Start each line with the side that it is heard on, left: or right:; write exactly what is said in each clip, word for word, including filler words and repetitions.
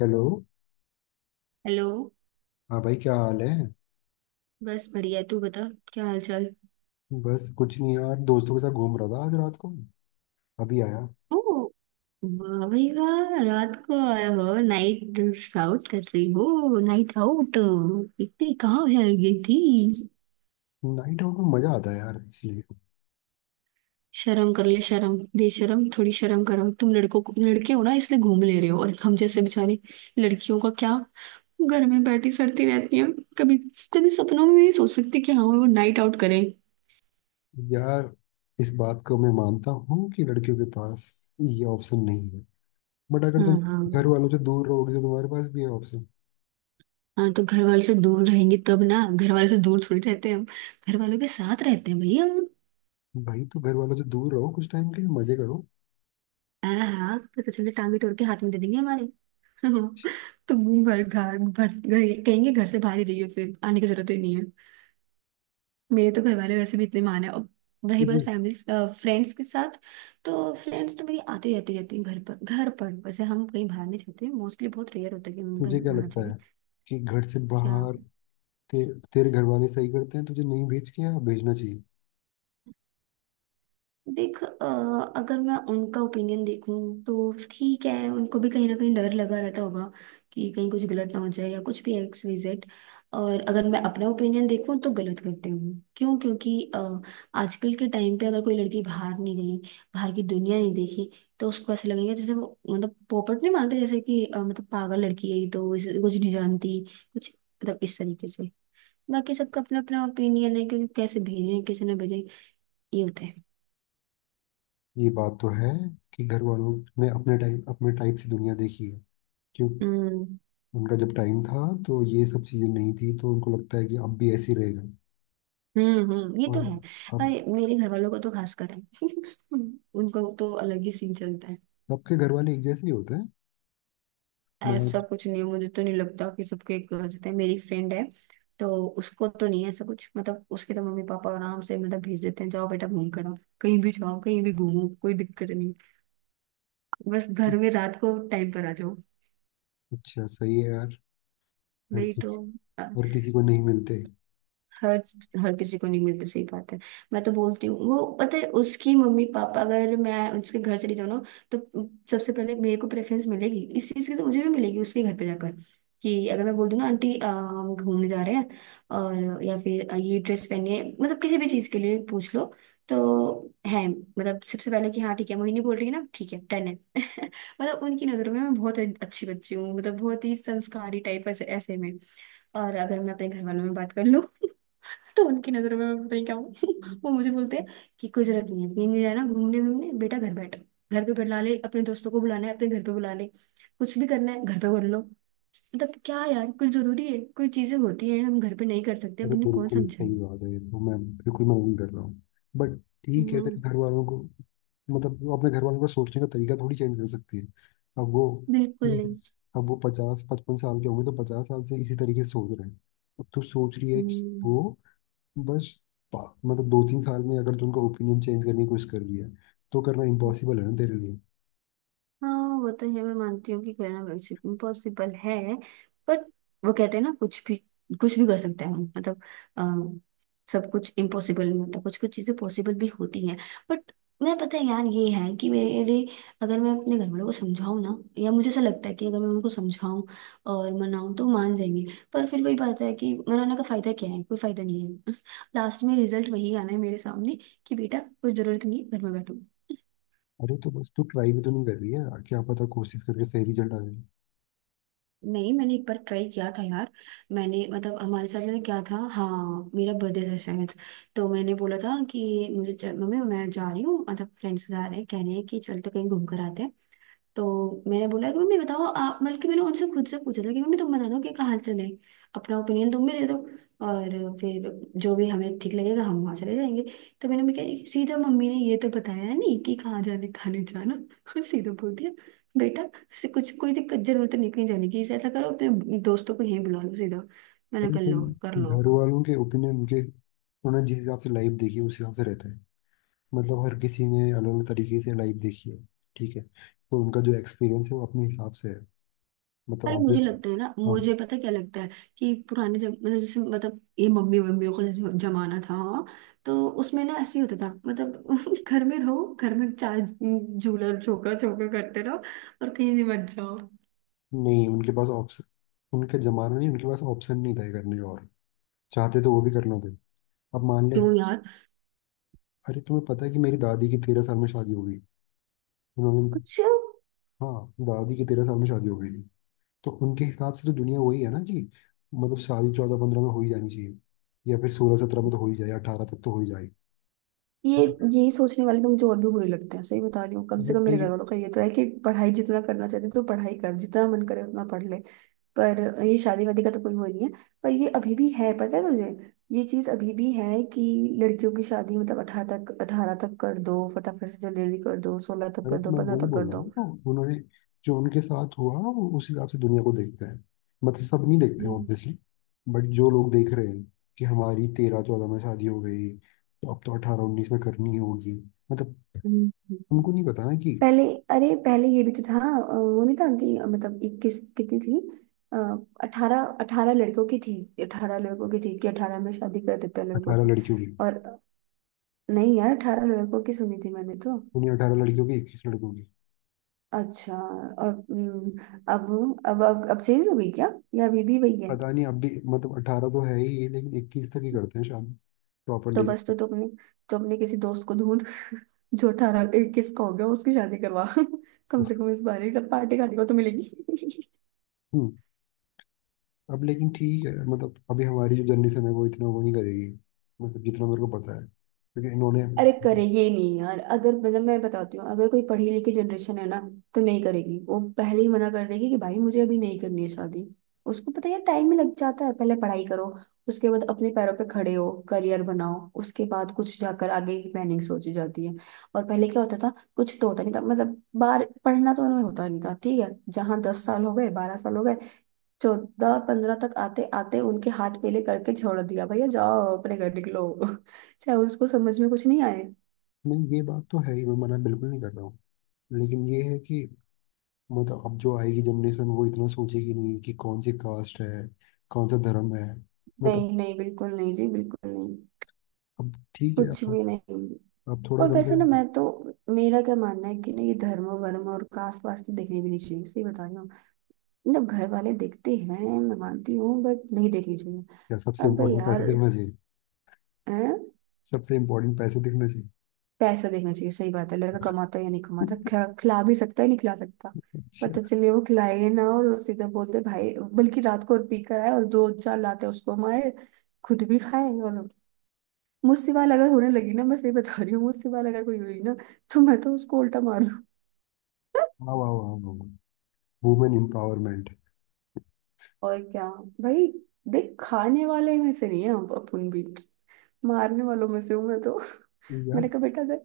left: Hello.
right: Hello.
left: हाँ भाई, क्या हाल है?
right: बस बढ़िया। तू बता क्या हाल चाल।
left: बस कुछ नहीं यार, दोस्तों के साथ घूम रहा था आज रात को, अभी आया।
right: ओ। वाह भाई वाह। रात को आया हो नाइट आउट कर रही हो नाइट आउट। इतनी कहाँ है गई थी।
left: नाइट आउट में मजा आता है यार, इसलिए।
right: शर्म कर ले शर्म। बेशर्म थोड़ी शर्म करो तुम लड़कों को, लड़के हो ना इसलिए घूम ले रहे हो और हम जैसे बेचारी लड़कियों का क्या। घर में बैठी सड़ती रहती है। कभी कभी सपनों में भी नहीं सोच सकती कि हाँ वो नाइट आउट करें।
left: यार, इस बात को मैं मानता हूँ कि लड़कियों के पास ये ऑप्शन नहीं है। बट अगर तुम
right: हाँ हाँ।
left: घर वालों से दूर रहोगे तो तुम्हारे पास भी है ऑप्शन।
right: हाँ तो घर वालों से दूर रहेंगे तब ना। घर वालों से दूर थोड़ी रहते हैं हम। घर वालों के साथ रहते हैं भैया हम।
left: भाई तो घर वालों से दूर रहो, कुछ टाइम के लिए मजे करो।
right: हाँ हाँ, पता चले टांगे तोड़ के हाथ में दे देंगे हमारे। तो घर घर घर कहेंगे घर से बाहर ही रहियो फिर आने की जरूरत ही नहीं है। मेरे तो घर वाले वैसे भी इतने माने। और रही बात
left: तुझे
right: फैमिली फ्रेंड्स के साथ तो फ्रेंड्स तो मेरी आती जाती रहती है घर पर। घर पर वैसे हम कहीं बाहर नहीं जाते, मोस्टली बहुत रेयर होता है कि हम घर
left: तुझे क्या
right: बाहर
left: लगता
right: जाएं।
left: है कि घर से
right: क्या।
left: बाहर ते, तेरे घर वाले सही करते हैं तुझे नहीं भेज के, या भेजना चाहिए?
right: देख, अ, अगर मैं उनका ओपिनियन देखूं तो ठीक है, उनको भी कहीं ना कहीं डर लगा रहता होगा कि कहीं कुछ गलत ना हो जाए या कुछ भी एक्स वाई जेड। और अगर मैं अपना ओपिनियन देखूं तो गलत करते हूँ क्यों, क्योंकि अ, आजकल के टाइम पे अगर कोई लड़की बाहर नहीं गई, बाहर की दुनिया नहीं देखी, तो उसको ऐसा लगेगा जैसे वो मतलब पोपट नहीं मानते, जैसे कि अ, मतलब पागल लड़की है ये, तो इसे कुछ नहीं जानती, कुछ मतलब इस तरीके से। बाकी सबका अपना अपना ओपिनियन है क्योंकि कैसे भेजें कैसे ना भेजें ये होता है।
left: ये बात तो है कि घर वालों ने अपने टाइप अपने टाइप से दुनिया देखी है, क्यों।
right: हम्म।
left: उनका जब टाइम था तो ये सब चीज़ें नहीं थी, तो उनको लगता है कि अब भी ऐसे ही रहेगा।
right: हम्म। हम्म, ये तो
left: और
right: है।
left: अब
right: अरे मेरे घर वालों को तो खास कर है। उनको तो अलग ही सीन चलता है।
left: सबके घर वाले एक जैसे ही होते हैं, मैं।
right: ऐसा कुछ नहीं है, मुझे तो नहीं लगता कि सबके एक हो जाते हैं। मेरी फ्रेंड है तो उसको तो नहीं है ऐसा कुछ, मतलब उसके तो मम्मी पापा आराम से मतलब भेज देते हैं, जाओ बेटा घूम कर आओ, कहीं भी जाओ कहीं भी घूमो कोई दिक्कत नहीं, बस
left: तो,
right: घर में रात को टाइम पर आ जाओ।
left: अच्छा सही है यार। हर
right: वही तो।
left: किसी हर किसी को नहीं मिलते।
right: हर हर किसी को नहीं मिलती, सही बात है। मैं तो बोलती हूँ, वो पता है उसकी मम्मी पापा, अगर मैं उसके घर चली जाऊँ ना तो सबसे पहले मेरे को प्रेफरेंस मिलेगी इस चीज़ की, तो मुझे भी मिलेगी उसके घर पे जाकर। कि अगर मैं बोल दूँ ना आंटी अ, हम घूमने जा रहे हैं, और या फिर अ, ये ड्रेस पहनिए, मतलब किसी भी चीज़ के लिए पूछ लो तो है, मतलब सबसे पहले कि हाँ ठीक है मोहिनी बोल रही है ना ठीक है डन है। मतलब उनकी नज़रों में मैं बहुत अच्छी बच्ची हूँ, मतलब बहुत ही संस्कारी टाइप, ऐसे ऐसे में। और अगर मैं अपने घर वालों में बात कर लूँ तो उनकी नजरों में मैं पता नहीं क्या हूँ। वो मुझे बोलते हैं कि कोई जरूरत नहीं है, कहीं नहीं जाना घूमने घूमने, बेटा घर बैठ, घर पे बुला ले अपने दोस्तों को, बुलाना है अपने घर पे बुला ले, कुछ भी करना है घर पे कर लो। मतलब क्या यार, कुछ जरूरी है कोई चीजें होती हैं हम घर पे नहीं कर सकते, अब
left: अरे
right: उन्हें कौन
left: बिल्कुल सही
right: समझाए।
left: बात है, ये तो मैं बिल्कुल मैं वही कर रहा हूँ। बट ठीक है, तेरे
right: हम्म।
left: घर वालों को मतलब वो अपने घर वालों का सोचने का तरीका थोड़ी चेंज कर सकती है। अब वो
right: बिल्कुल
left: ठीक
right: नहीं।
left: अब वो पचास पचपन साल के होंगे, तो पचास साल से इसी तरीके से सोच रहे हैं। अब तू सोच रही है कि
right: हम्म।
left: वो बस पा- मतलब दो तीन साल में अगर तू उनका ओपिनियन चेंज करने की कोशिश कर रही है तो करना इम्पॉसिबल है ना तेरे लिए।
right: हाँ, वो तो ये मैं मानती हूँ कि करना वर्कशिप इम्पॉसिबल है, बट वो कहते हैं ना कुछ भी कुछ भी कर सकते हैं हम, मतलब अ, सब कुछ इम्पॉसिबल नहीं होता, कुछ कुछ चीजें पॉसिबल भी होती हैं, बट मैं पता है यार ये है कि मेरे, अगर मैं अपने घर वालों को समझाऊँ ना, या मुझे ऐसा लगता है कि अगर मैं उनको समझाऊँ और मनाऊँ तो मान जाएंगे। पर फिर वही बात है कि मनाने का फायदा क्या है, कोई फायदा नहीं है। लास्ट में रिजल्ट वही आना है मेरे सामने कि बेटा कोई जरूरत नहीं है घर में बैठो।
left: अरे तो बस तू ट्राई भी तो नहीं कर रही है, क्या पता कोशिश करके सही रिजल्ट आ जाए।
right: नहीं, मैंने एक बार ट्राई किया था यार। मैंने मतलब हमारे साथ मैंने क्या था, हाँ मेरा बर्थडे था शायद। तो मैंने बोला था कि मुझे चल, मम्मी मैं जा रही हूँ, मतलब फ्रेंड्स जा रहे हैं कह रहे हैं कि चलते कहीं घूम कर आते हैं। तो मैंने बोला कि मम्मी बताओ आप, बल्कि मैंने उनसे खुद से पूछा था कि मम्मी तुम बता दो कि कहाँ चले, अपना ओपिनियन तुम भी दे दो, और फिर जो भी हमें ठीक लगेगा हम वहाँ चले जाएंगे। तो मैंने मैं कह सीधा मम्मी ने ये तो बताया नहीं कि कहाँ जाने खाने जाना। सीधा बोल दिया बेटा से, कुछ कोई दिक्कत जरूरत नहीं कहीं जाने की, ऐसा करो अपने दोस्तों को यहीं बुला लो सीधा। मैंने
left: अरे
right: कर लो कर
left: भाई,
right: लो।
left: घर वालों के ओपिनियन उनके उन्होंने जिस हिसाब से लाइफ देखी है उस हिसाब से रहता है। मतलब हर किसी ने अलग अलग तरीके से लाइफ देखी है। ठीक है, तो उनका जो एक्सपीरियंस है वो अपने हिसाब से है। मतलब
right: अरे मुझे
left: ऑब्वियस।
right: लगता है ना,
left: हाँ।
right: मुझे पता क्या लगता है कि पुराने जब मतलब जैसे मतलब ये मम्मी मम्मियों का जो जमाना था हाँ, तो उसमें ना ऐसे ही होता था मतलब, घर में रहो घर में चार झूला झोंका झोंका करते रहो और कहीं नहीं मत जाओ।
left: नहीं उनके पास ऑप्शन उनका जमाना नहीं, उनके पास ऑप्शन नहीं था ये करने का, और चाहते तो वो भी करना थे। अब मान ले,
right: क्यों यार।
left: अरे तुम्हें पता है कि मेरी दादी की तेरह साल में शादी हो गई? उन्होंने।
right: कुछ
left: हाँ, दादी की तेरह साल में शादी हो गई थी। तो उनके हिसाब से तो दुनिया वही है ना, कि मतलब शादी चौदह पंद्रह में हो ही जानी चाहिए, या फिर सोलह सत्रह में तो हो ही जाए, अठारह तक तो हो ही जाए।
right: ये
left: बट
right: ये सोचने वाले तो मुझे और भी बुरे लगते हैं, सही बता रही हूँ, कम से
left: बट
right: कम मेरे घर
left: लेकिन
right: वालों का ये तो है कि पढ़ाई जितना करना चाहते तो पढ़ाई कर, जितना मन करे उतना पढ़ ले। पर ये शादी वादी का तो कोई वो नहीं है। पर ये अभी भी है, पता है तुझे, ये चीज अभी भी है कि लड़कियों की शादी मतलब अठारह तक अठारह तक कर दो, फटाफट से जल्दी जल्दी कर दो, सोलह तक
left: अरे
right: कर
left: तो
right: दो,
left: मैं
right: पंद्रह
left: वही
right: तक
left: बोल
right: कर
left: रहा
right: दो।
left: हूँ, तो उन्होंने जो उनके साथ हुआ वो उस हिसाब से दुनिया को देखते हैं। मतलब सब नहीं देखते हैं
right: हम्म,
left: ऑब्वियसली। बट जो लोग देख रहे हैं कि हमारी तेरह चौदह में शादी हो गई तो अब तो अठारह उन्नीस में करनी होगी। मतलब
right: हम्म, हम्म।
left: उनको नहीं पता ना, कि
right: पहले अरे पहले ये भी तो था, अ, वो नहीं था कि, अ, मतलब इक्कीस कितनी थी, अठारह, अठारह लड़कों की थी, अठारह लड़कों की थी कि अठारह में शादी कर देते हैं लड़कों
left: अठारह
right: की,
left: लड़कियों की
right: और नहीं यार अठारह लड़कों की सुनी थी मैंने तो।
left: उन्हीं अठारह लड़कियों की, इक्कीस लड़कों की।
right: अच्छा, और हम्म, अब अब अब अब चेंज हो गई क्या, या अभी भी वही है।
left: पता नहीं। अब भी मतलब अठारह तो है ही ये, लेकिन इक्कीस तक ही करते हैं शादी। प्रॉपर
right: तो
left: डील।
right: बस, तो तुमने, तो अपने किसी दोस्त को ढूंढ जो अठारह इक्कीस का हो गया, उसकी शादी करवा, कम से कम इस बार ही पार्टी खाने को तो मिलेगी।
left: हम्म। अब लेकिन ठीक है मतलब अभी हमारी जो जनरेशन है वो इतना वो नहीं करेगी। मतलब जितना मेरे को पता है क्योंकि इन्होंने,
right: अरे करे ये नहीं यार, अगर मतलब मैं बताती हूँ, अगर कोई पढ़ी लिखी जनरेशन है ना तो नहीं करेगी, वो पहले ही मना कर देगी कि भाई मुझे अभी नहीं करनी है शादी। उसको पता है टाइम ही लग जाता है, पहले पढ़ाई करो, उसके बाद अपने पैरों पे खड़े हो करियर बनाओ, उसके बाद कुछ जाकर आगे की प्लानिंग सोची जाती है। और पहले क्या होता था, कुछ तो होता नहीं था, मतलब बार पढ़ना तो उन्हें होता नहीं था ठीक है, जहाँ दस साल हो गए बारह साल हो गए, चौदह पंद्रह तक आते आते उनके हाथ पीले करके छोड़ दिया भैया, जाओ अपने घर निकलो। चाहे उसको समझ में कुछ नहीं आए।
left: नहीं ये बात तो है ही, मैं मना बिल्कुल नहीं कर रहा हूँ, लेकिन ये है कि मतलब अब जो आएगी जनरेशन वो इतना सोचेगी नहीं कि कौन सी कास्ट है, कौन सा धर्म है मतलब।
right: नहीं नहीं बिल्कुल नहीं जी, बिल्कुल नहीं।
left: अब ठीक है,
right: कुछ
left: अब
right: भी नहीं।
left: अब थोड़ा
right: और
left: कम से
right: वैसे ना,
left: कम।
right: मैं तो, मेरा क्या मानना है कि ना, ये धर्म वर्म और कास्ट वास्ट तो देखने भी नहीं चाहिए, सही बता रही हूँ, मतलब घर वाले देखते हैं मैं मानती हूँ, बट नहीं देखनी चाहिए।
left: क्या सबसे
right: अब
left: इम्पोर्टेंट पैसे
right: यार।
left: दिखना चाहिए?
right: हैं?
left: सबसे इम्पोर्टेंट पैसे दिखना चाहिए।
right: पैसा देखना चाहिए, सही बात है, लड़का कमाता है या नहीं कमाता, खिला, खिला भी सकता है नहीं खिला सकता।
left: अच्छा।
right: पता चले वो खिलाए ना, और सीधा बोलते भाई, बल्कि रात को और पी कर आए और दो चार लाते उसको मारे, खुद भी खाए और मुझसे बाल अगर होने लगी ना, मैं सही बता रही हूँ, मुझसे बाल अगर कोई हुई ना तो मैं तो उसको उल्टा मार दूँ।
left: वाह वाह वाह वाह, वुमेन एम्पावरमेंट।
right: और क्या भाई। देख खाने वाले में से नहीं है हम, अपन भी मारने वालों में से हूँ मैं तो।
left: यार
right: मैंने कहा बेटा, अगर,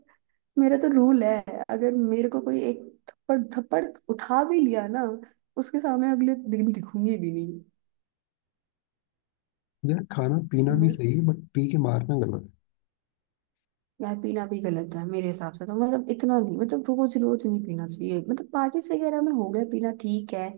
right: मेरा तो रूल है, अगर मेरे को कोई एक थप्पड़ थप्पड़ उठा भी लिया ना, उसके सामने अगले दिन दिखूंगी भी नहीं।
left: यार खाना पीना भी
right: मैं।
left: सही है, बट पी के मारना गलत
right: यार पीना भी गलत है मेरे हिसाब से तो, मतलब इतना नहीं, मतलब रोज रोज नहीं पीना चाहिए, मतलब पार्टीज वगैरह में हो गया पीना ठीक है,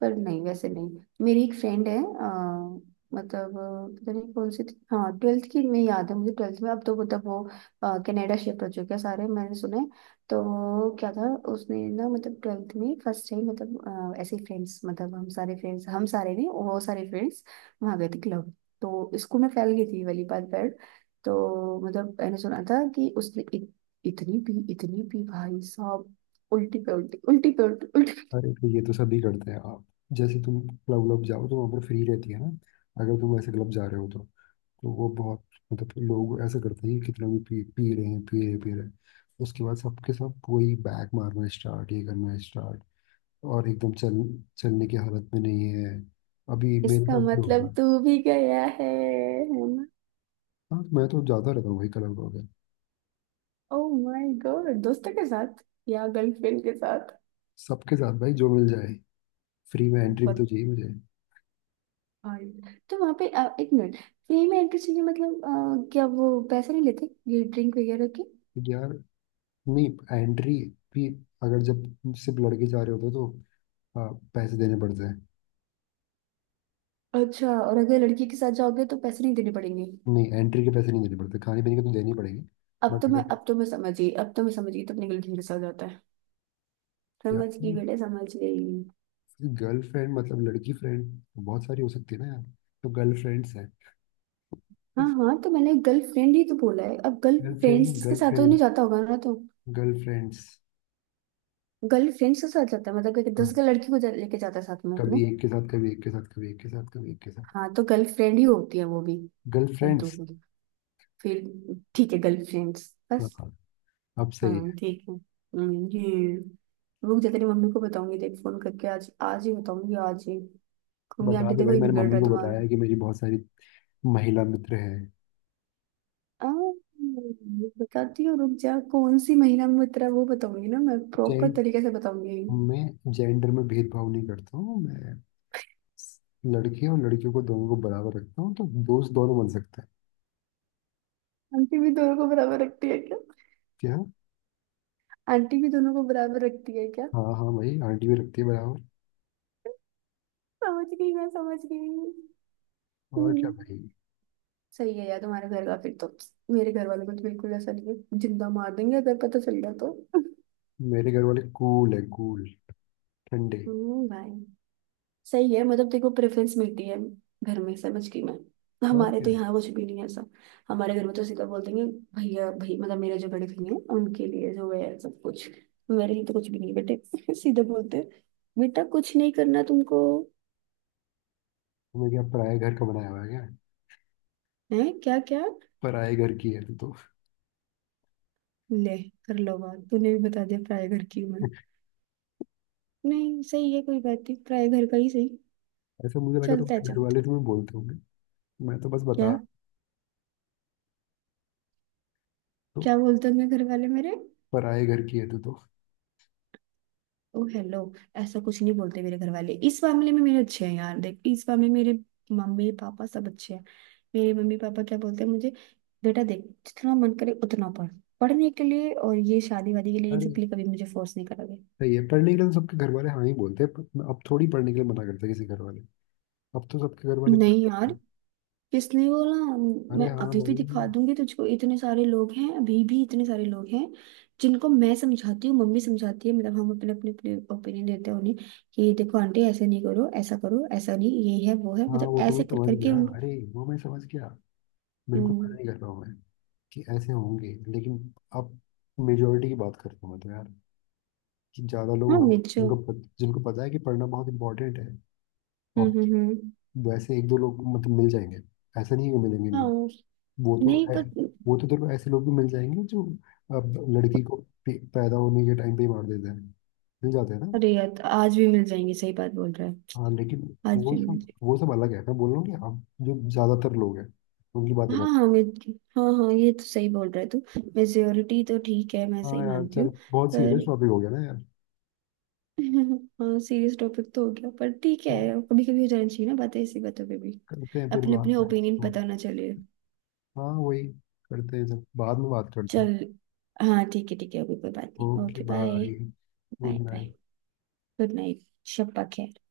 right: पर नहीं वैसे नहीं। मेरी एक फ्रेंड है अ, मतलब अ, पता नहीं कौन सी थी, हाँ ट्वेल्थ की, में याद है मुझे ट्वेल्थ में, अब तो मतलब वो अ, कनाडा शिफ्ट हो चुके हैं सारे मैंने सुना है। तो क्या था उसने ना, मतलब ट्वेल्थ में फर्स्ट टाइम, मतलब अ, ऐसे फ्रेंड्स, मतलब हम सारे फ्रेंड्स, हम सारे नहीं वो सारे फ्रेंड्स वहाँ गए थे क्लब, तो स्कूल में फैल गई थी ये वाली बात। तो मतलब मैंने सुना था कि उसने इत, इतनी पी इतनी पी भाई साहब, उल्टी पे उल्टी उल्टी पे उल्टी उल्टी।
left: है। अरे तो ये तो सभी करते हैं। आप जैसे तुम क्लब व्लब जाओ तो वहाँ पर फ्री रहती है ना, अगर तुम ऐसे क्लब जा रहे हो तो। तो वो बहुत मतलब लोग ऐसा करते हैं कि कितना भी पी, पी रहे हैं पी रहे हैं, पी रहे हैं। उसके बाद सबके सब वही बैक मारना स्टार्ट, ये करना स्टार्ट, और एकदम चल चलने की हालत में नहीं है। अभी मेरे
right: इसका
left: साथ भी
right: मतलब
left: होगा।
right: तू भी गया है है ना।
left: हाँ मैं तो जाता रहता हूँ वही क्लब वगैरह,
right: ओ माय गॉड, दोस्तों के साथ या गर्लफ्रेंड के साथ?
left: सबके साथ भाई, जो मिल जाए। फ्री में एंट्री भी तो
right: बहुत
left: चाहिए मुझे।
right: भाई। तो वहां पे अ, एक मिनट, फ्री में एंट्री चाहिए मतलब अ, क्या वो पैसे नहीं लेते ये ड्रिंक वगैरह के?
left: यार नहीं, एंट्री भी अगर जब सिर्फ लड़के जा रहे होते हो तो आ, पैसे देने पड़ते हैं।
right: अच्छा, और अगर लड़की के साथ जाओगे तो पैसे नहीं देने पड़ेंगे?
left: नहीं एंट्री के पैसे नहीं देने पड़ते, खाने पीने के तो देने ही पड़ेंगे।
right: अब
left: बट
right: तो मैं
left: अगर
right: अब तो मैं समझ गई, अब तो मैं समझ गई, तो अपने गर्लफ्रेंड के साथ जाता है।
left: यार
right: समझ गई बेटे, समझ गई।
left: गर्लफ्रेंड मतलब लड़की फ्रेंड बहुत सारी हो सकती है ना यार। तो गर्लफ्रेंड्स हैं।
right: हाँ हाँ तो मैंने गर्लफ्रेंड ही तो बोला है, अब
left: गर्लफ्रेंड नहीं
right: गर्लफ्रेंड्स के साथ तो
left: गर्लफ्रेंड,
right: नहीं जाता होगा ना तो।
left: गर्लफ्रेंड्स।
right: गर्लफ्रेंड्स के साथ जाता है मतलब कि दस
left: हाँ,
right: का लड़की को जा, लेके जाता है साथ में
left: कभी
right: अपने।
left: एक के साथ, कभी एक के साथ, कभी एक के साथ, कभी एक के साथ।
right: हाँ तो गर्लफ्रेंड ही होती है वो भी। हद्दों
left: गर्लफ्रेंड्स।
right: की। फिर ठीक है गर्लफ्रेंड्स
left: हाँ
right: बस।
left: हाँ, अब सही
right: हाँ
left: है।
right: ठीक है। हम्म, ये रुक जा तेरी मम्मी को बताऊंगी देख फोन करके, आज आज ही बताऊंगी आज ही, कहूंगी
left: बता
right: आंटी
left: दे
right: देखो
left: भाई,
right: ये
left: मैंने
right: बिगड़ रहा
left: मम्मी
right: है
left: को
right: तुम्हारा।
left: बताया है कि मेरी बहुत सारी महिला मित्र हैं।
right: आ, बताती हूँ रुक जा, कौन सी महीना में उतरा वो बताऊंगी ना, मैं प्रॉपर
left: जेंट
right: तरीके से बताऊंगी।
left: मैं जेंडर में भेदभाव नहीं करता हूँ मैं। लड़के और लड़कियों को दोनों को बराबर रखता हूँ, तो दोस्त दोनों बन सकते हैं।
right: आंटी भी दोनों को बराबर रखती है क्या?
left: क्या?
right: आंटी भी दोनों को बराबर रखती है क्या?
left: हाँ हाँ भाई, आंटी भी रखती है बराबर।
right: समझ गई, मैं समझ गई।
left: और क्या
right: हम्म,
left: भाई।
right: सही है यार तुम्हारे घर का फिर तो। मेरे घर वालों को तो बिल्कुल ऐसा नहीं है, जिंदा मार देंगे अगर पता चल गया तो।
left: मेरे घर वाले कूल है, कूल, ठंडे।
right: हम्म भाई, सही है, मतलब देखो प्रेफरेंस मिलती है घर में, समझ गई मैं।
left: और
right: हमारे
left: क्या।
right: तो यहाँ कुछ भी नहीं है ऐसा। हमारे घर में तो सीधा बोल देंगे, भैया भाई मतलब, मेरे जो बड़े भैया हैं उनके लिए जो है सब कुछ, मेरे लिए तो कुछ भी नहीं बेटे। सीधा बोलते हैं बेटा कुछ नहीं करना तुमको।
left: तुम्हें क्या पराए घर का बनाया हुआ है क्या?
right: है क्या? क्या
left: पराए घर की है तू तो।
right: ले, कर लो बात, तूने भी बता दिया प्राय घर की उम्र। नहीं सही है कोई बात नहीं, प्राय घर का ही सही।
left: ऐसा मुझे लगा
right: चलता है,
left: तुम्हारे घर
right: चलता
left: वाले
right: है।
left: तुम्हें बोलते होंगे। मैं तो बस
right: क्या?
left: बता, तो
right: क्या बोलते हैं मेरे घर वाले मेरे?
left: पराए घर की है तू तो।
right: ओ हेलो, ऐसा कुछ नहीं बोलते मेरे घर वाले, इस मामले में मेरे अच्छे हैं यार देख, इस मामले में मेरे मम्मी पापा सब अच्छे हैं। मेरे मम्मी पापा क्या बोलते हैं मुझे, बेटा देख, जितना मन करे उतना पढ़, पढ़ने के लिए, और ये शादी वादी के लिए इन
left: अरे
right: सब के लिए कभी मुझे फोर्स नहीं करोगे।
left: सही है, पढ़ने के लिए तो सबके घर वाले हाँ ही बोलते हैं, पर अब थोड़ी पढ़ने के लिए मना करते हैं किसी घर वाले। अब तो सबके घर वाले
right: नहीं
left: पढ़ते
right: यार,
left: हैं।
right: किसने बोला। मैं
left: अरे हाँ
right: अभी भी
left: भाई।
right: दिखा दूंगी तुझको इतने सारे लोग हैं अभी भी, इतने सारे लोग हैं जिनको मैं समझाती हूँ, मम्मी समझाती है, मतलब हम अपने अपने अपने ओपिनियन देते हैं उन्हें, कि देखो आंटी ऐसे नहीं करो ऐसा करो, ऐसा नहीं ये है वो है,
left: हाँ
right: मतलब
left: वो तो मैं
right: ऐसे कर
left: समझ
right: करके
left: गया
right: उन।
left: अरे वो मैं समझ गया। बिल्कुल मना
right: हम्म।
left: नहीं कर रहा हूँ मैं कि ऐसे होंगे, लेकिन अब मेजोरिटी की बात करता हूँ मैं तो यार, कि ज़्यादा लोग
right: हाँ
left: हो
right: मिर्चो।
left: जिनको पत, जिनको पता है कि पढ़ना बहुत इंपॉर्टेंट है।
right: हम्म
left: और
right: हम्म हम्म।
left: वैसे एक दो लोग मतलब मिल जाएंगे, ऐसा नहीं है कि मिलेंगे नहीं।
right: हाँ।
left: वो तो
right: नहीं
left: है।
right: पर।
left: वो तो देखो ऐसे लोग भी मिल जाएंगे जो अब लड़की को पे- पैदा होने के टाइम पे ही मार देते हैं, मिल जाते हैं ना।
right: अरे यार तो आज भी मिल जाएंगे, सही बात बोल रहा है।
left: हाँ लेकिन
right: आज
left: वो
right: भी मिल
left: सब
right: जाएंगे।
left: वो सब अलग है, मैं बोल रहा हूँ कि अब जो ज़्यादातर लोग हैं उनकी बातें कर।
right: हाँ हाँ मिर्च। हाँ हाँ, ये तो सही बोल रहा है तू। मेजोरिटी तो ठीक है, मैं सही
left: हाँ यार
right: मानती हूँ।
left: चल, बहुत सीरियस
right: पर,
left: टॉपिक हो गया ना यार,
right: हाँ सीरियस टॉपिक तो हो गया पर ठीक है,
left: तो
right: कभी कभी हो जाना चाहिए ना बातें ऐसी बातों पे भी,
left: करते हैं फिर
right: अपने अपने
left: बात यार,
right: ओपिनियन
left: छोड़।
right: पता ना चले।
left: हाँ वही करते हैं जब, बाद में बात करते हैं।
right: चल हाँ ठीक है ठीक है, अभी कोई बात नहीं,
left: okay
right: okay bye.
left: Bye, good
right: bye bye.
left: Night.
right: Good night. शब्बा खैर।